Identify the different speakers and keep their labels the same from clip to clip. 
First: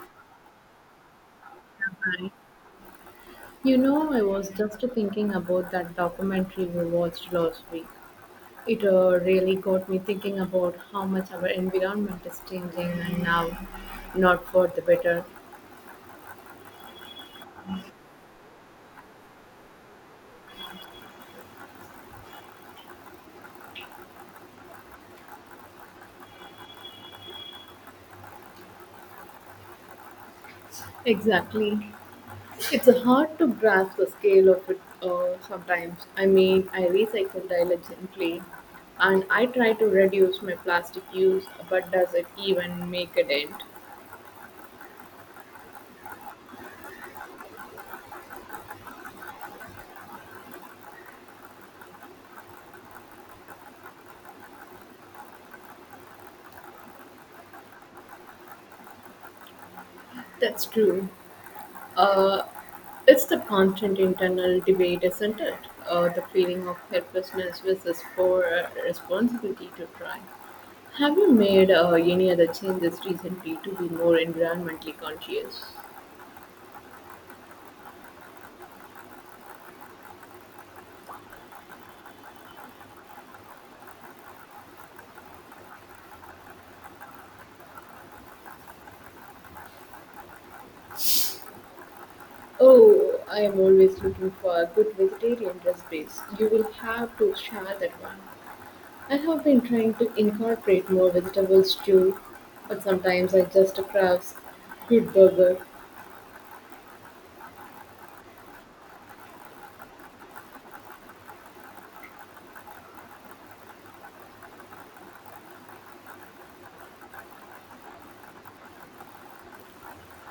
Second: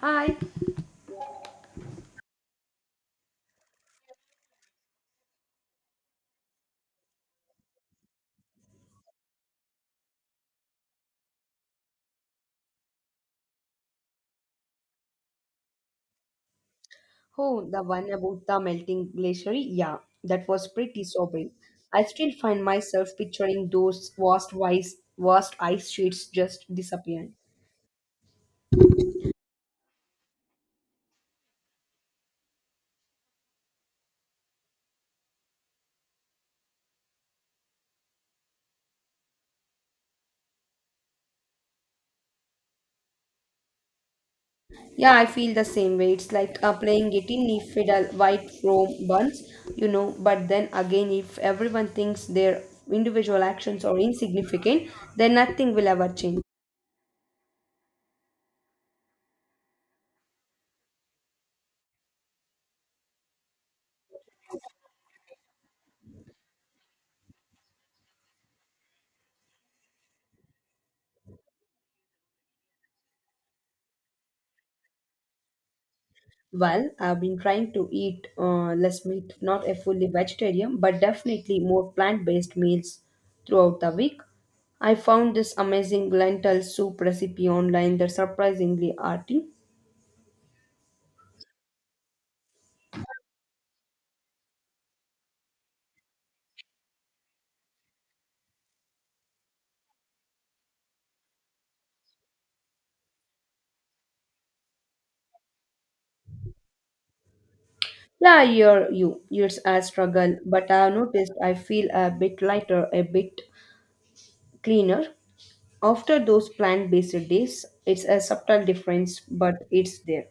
Speaker 1: Hi.
Speaker 2: You know, I was just thinking about that documentary we watched last week. It really got me thinking about how much our environment is changing and now not for the better.
Speaker 1: Oh, the one about the melting glacier. Yeah, that was pretty sobering. I still find myself picturing those vast ice sheets just disappearing.
Speaker 2: Exactly. It's hard to grasp the scale of it sometimes. I mean, I recycle diligently and I try to reduce my plastic use, but does it even make a dent?
Speaker 1: Yeah, I feel the same way. It's like playing it in fiddle, white foam buns, you know. But then again, if everyone thinks their individual actions are insignificant, then nothing will ever change.
Speaker 2: That's true. Uh, It's the constant internal debate, isn't it? The feeling of helplessness versus for responsibility to try. Have you made any other changes recently to be more environmentally conscious?
Speaker 1: Well, I've been trying to eat less meat, not a fully vegetarian, but definitely more plant based meals throughout the week. I found this amazing lentil soup recipe online that's surprisingly hearty.
Speaker 2: Oh, I am always looking for a good vegetarian recipes. You will have to share that one. I have been trying to incorporate more vegetables too, but sometimes I just crave good burger.
Speaker 1: Yeah, I hear you. It's a struggle, but I've noticed I feel a bit lighter, a bit cleaner. After those plant based days, it's a subtle difference, but it's there.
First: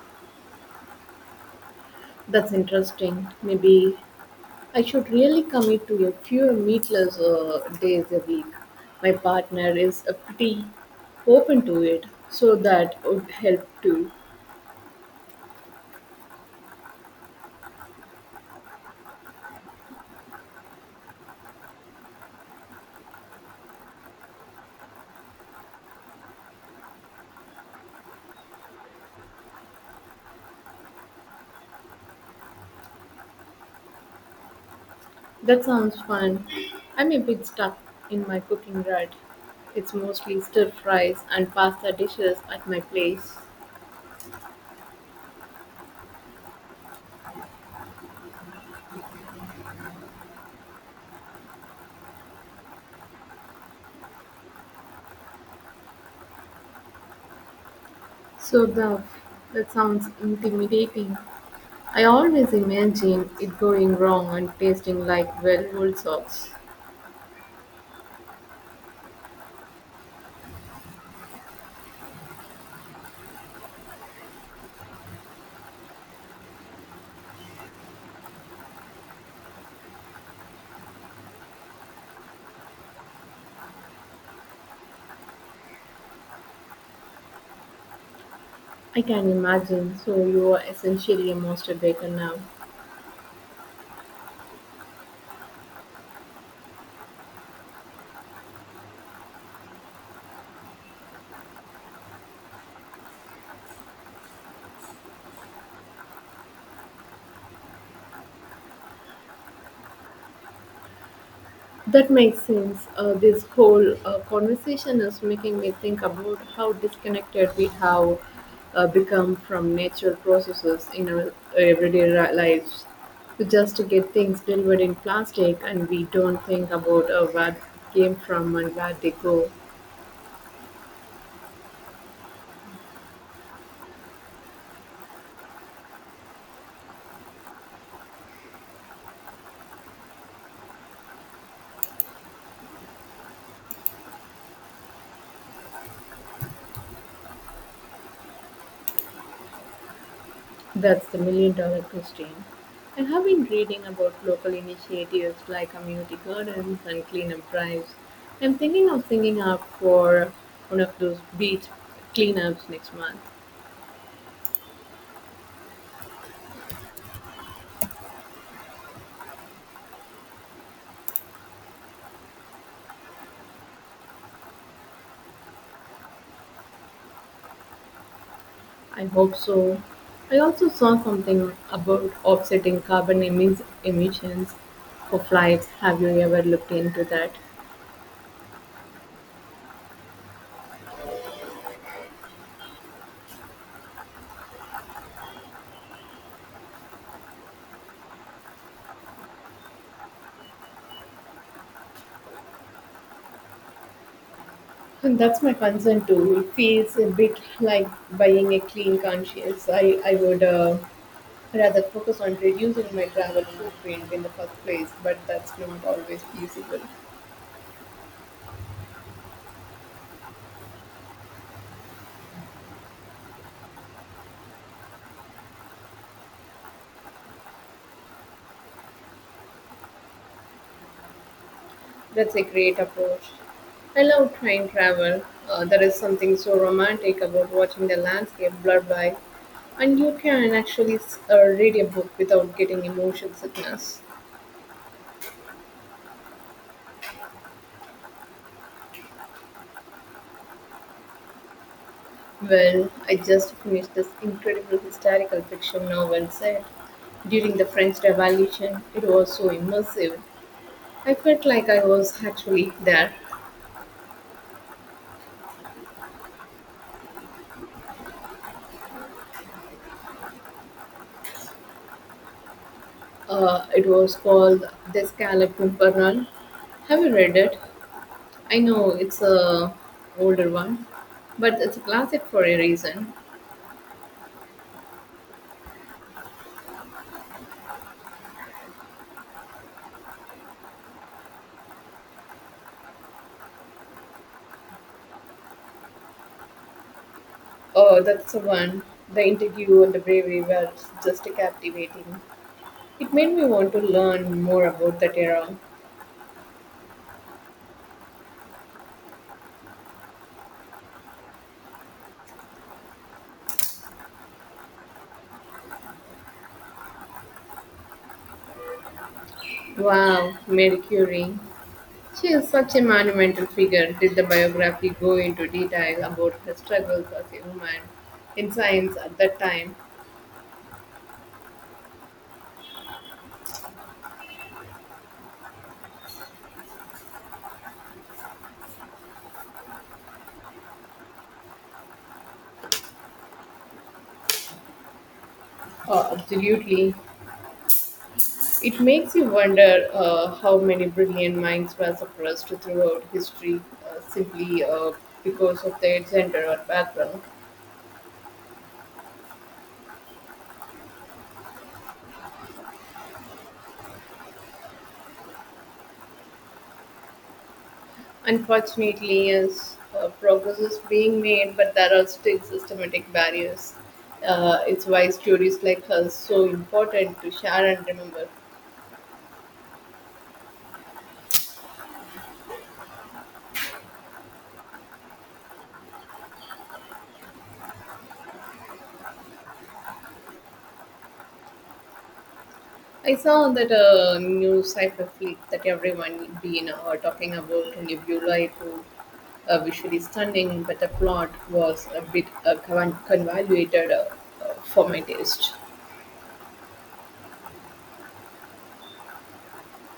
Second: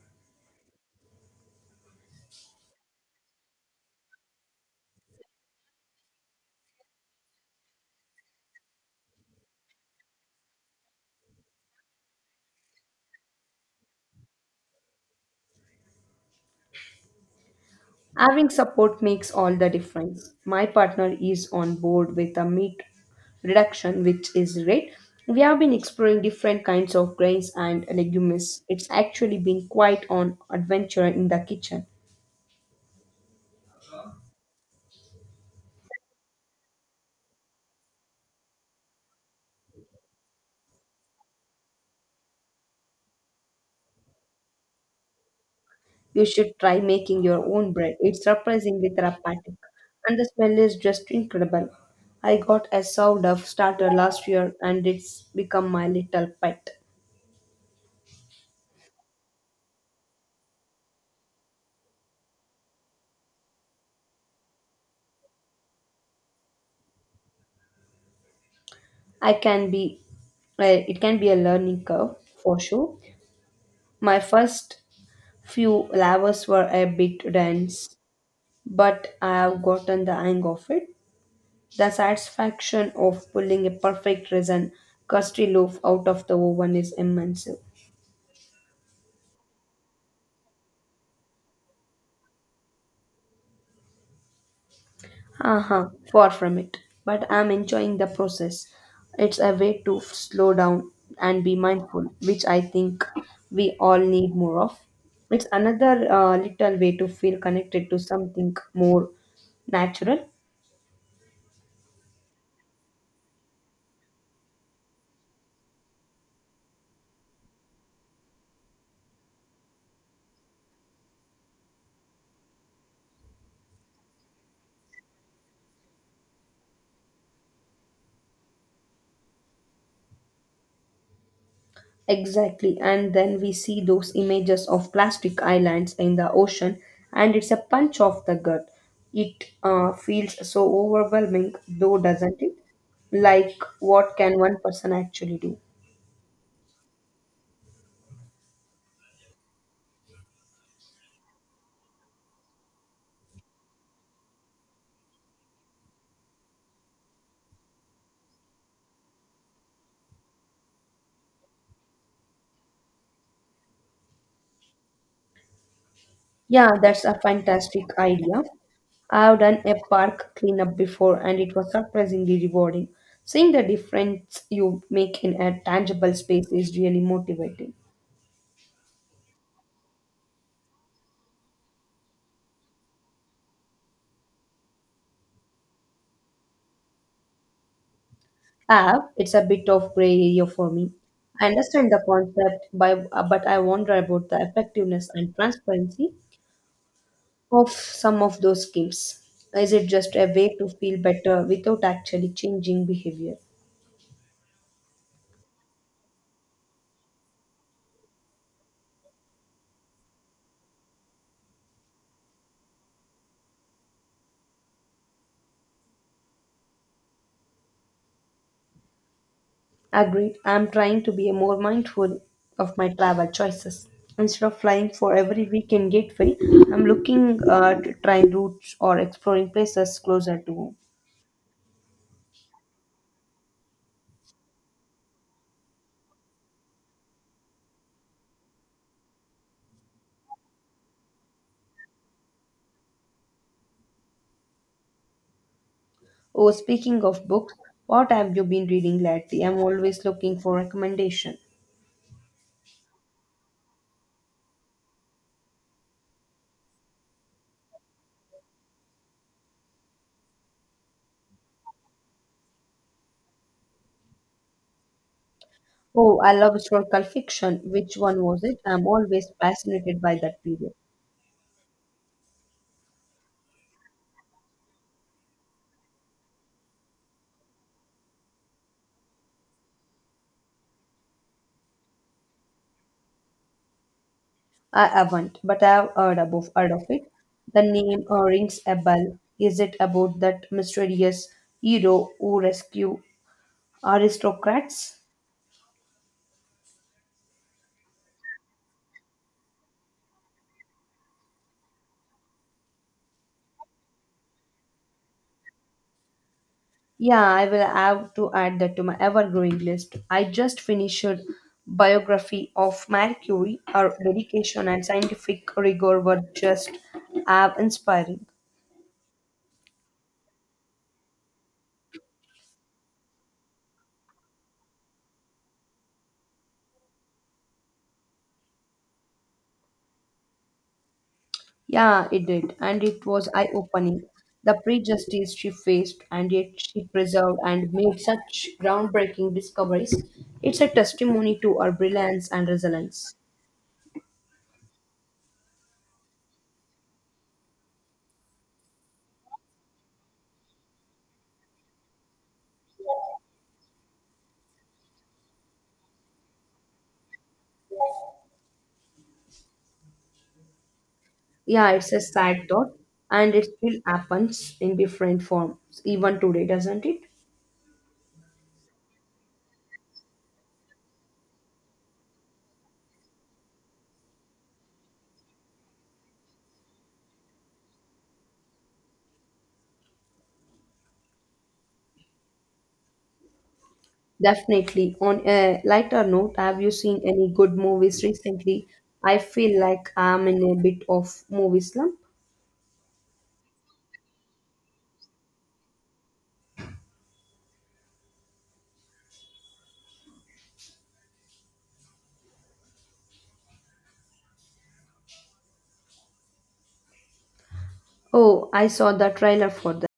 Speaker 2: That's interesting. Maybe I should really commit to a few meatless days a week. My partner is pretty open to it, so that would help too.
Speaker 1: Having support makes all the difference. My partner is on board with a meat reduction, which is great. We have been exploring different kinds of grains and legumes. It's actually been quite an adventure in the kitchen.
Speaker 2: That sounds fun. I'm a bit stuck in my cooking rut. It's mostly stir fries and pasta dishes at my place.
Speaker 1: You should try making your own bread. It's surprisingly therapeutic, and the smell is just incredible. I got a sourdough starter last year, and it's become my little pet.
Speaker 2: So the That sounds intimidating. I always imagine it going wrong and tasting like well-oiled sauce.
Speaker 1: I can be well, it can be a learning curve for sure. My first few lavas were a bit dense, but I have gotten the hang of it. The satisfaction of pulling a perfect resin crusty loaf out of the oven is immense.
Speaker 2: I can imagine. So you are essentially a master baker now.
Speaker 1: Haha, far from it. But I'm enjoying the process. It's a way to slow down and be mindful, which I think we all need more of. It's another little way to feel connected to something more natural.
Speaker 2: That makes sense. This whole conversation is making me think about how disconnected we have become from natural processes in our everyday lives. We just get things delivered in plastic and we don't think about where it came from and where they go.
Speaker 1: Exactly. And then we see those images of plastic islands in the ocean, and it's a punch of the gut. It feels so overwhelming, though, doesn't it? Like, what can one person actually do?
Speaker 2: That's the million dollar question. I have been reading about local initiatives like community gardens and cleanup drives. I'm thinking of signing up for one of those beach cleanups next month.
Speaker 1: Yeah, that's a fantastic idea. I've done a park cleanup before, and it was surprisingly rewarding. Seeing the difference you make in a tangible space is really motivating.
Speaker 2: I hope so. I also saw something about offsetting carbon emissions for flights. Have you ever looked into that?
Speaker 1: I It's a bit of gray area for me. I understand the concept, but I wonder about the effectiveness and transparency of some of those schemes. Is it just a way to feel better without actually changing behavior?
Speaker 2: And that's my concern too. It feels a bit like buying a clean conscience. I would. Rather focus on reducing my travel footprint in the first place, but that's not always feasible.
Speaker 1: Agreed. I'm trying to be more mindful of my travel choices. Instead of flying for every weekend gateway, I'm looking at trying routes or exploring places closer to home.
Speaker 2: That's a great approach. I love train travel. There is something so romantic about watching the landscape blurred by, and you can actually read a book without getting emotion sickness.
Speaker 1: Oh, speaking of books, what have you been reading lately? I'm always looking for recommendation.
Speaker 2: Well, I just finished this incredible historical fiction novel set during the French Revolution. It was so immersive. I felt like I was actually there.
Speaker 1: Oh, I love historical fiction. Which one was it? I'm always fascinated by that period.
Speaker 2: It was called The Scarlet Pimpernel. Have you read it? I know it's a older one, but it's a classic for a reason.
Speaker 1: I haven't, but I have heard of it. The name rings a bell. Is it about that mysterious hero who rescue aristocrats?
Speaker 2: Oh, that's the one. The interview and the bravery were just captivating. It made me want to learn more about that era.
Speaker 1: Yeah, I will have to add that to my ever growing list. I just finished biography of Marie Curie. Her dedication and scientific rigor were just have inspiring.
Speaker 2: Wow, Marie Curie. She is such a monumental figure. Did the biography go into detail about her struggles as a woman in science at that time?
Speaker 1: Yeah, it did, and it was eye opening. The prejudices she faced, and yet she preserved and made such groundbreaking discoveries. It's a testimony to her brilliance and resilience.
Speaker 2: Oh, absolutely. It makes you wonder how many brilliant minds were suppressed throughout history simply because of their gender or background.
Speaker 1: Yeah, it's a sad thought, and it still happens in different forms even today, doesn't it?
Speaker 2: Unfortunately, yes, progress is being made, but there are still systematic barriers. It's why stories like hers so important to share and remember.
Speaker 1: Definitely. On a lighter note, have you seen any good movies recently? I feel like I'm in a bit of movie slump.
Speaker 2: I saw that new cyber fleet that everyone been talking about in Nebula, who A visually stunning, but the plot was a bit convoluted for my taste.
Speaker 1: Oh, I saw the trailer for that.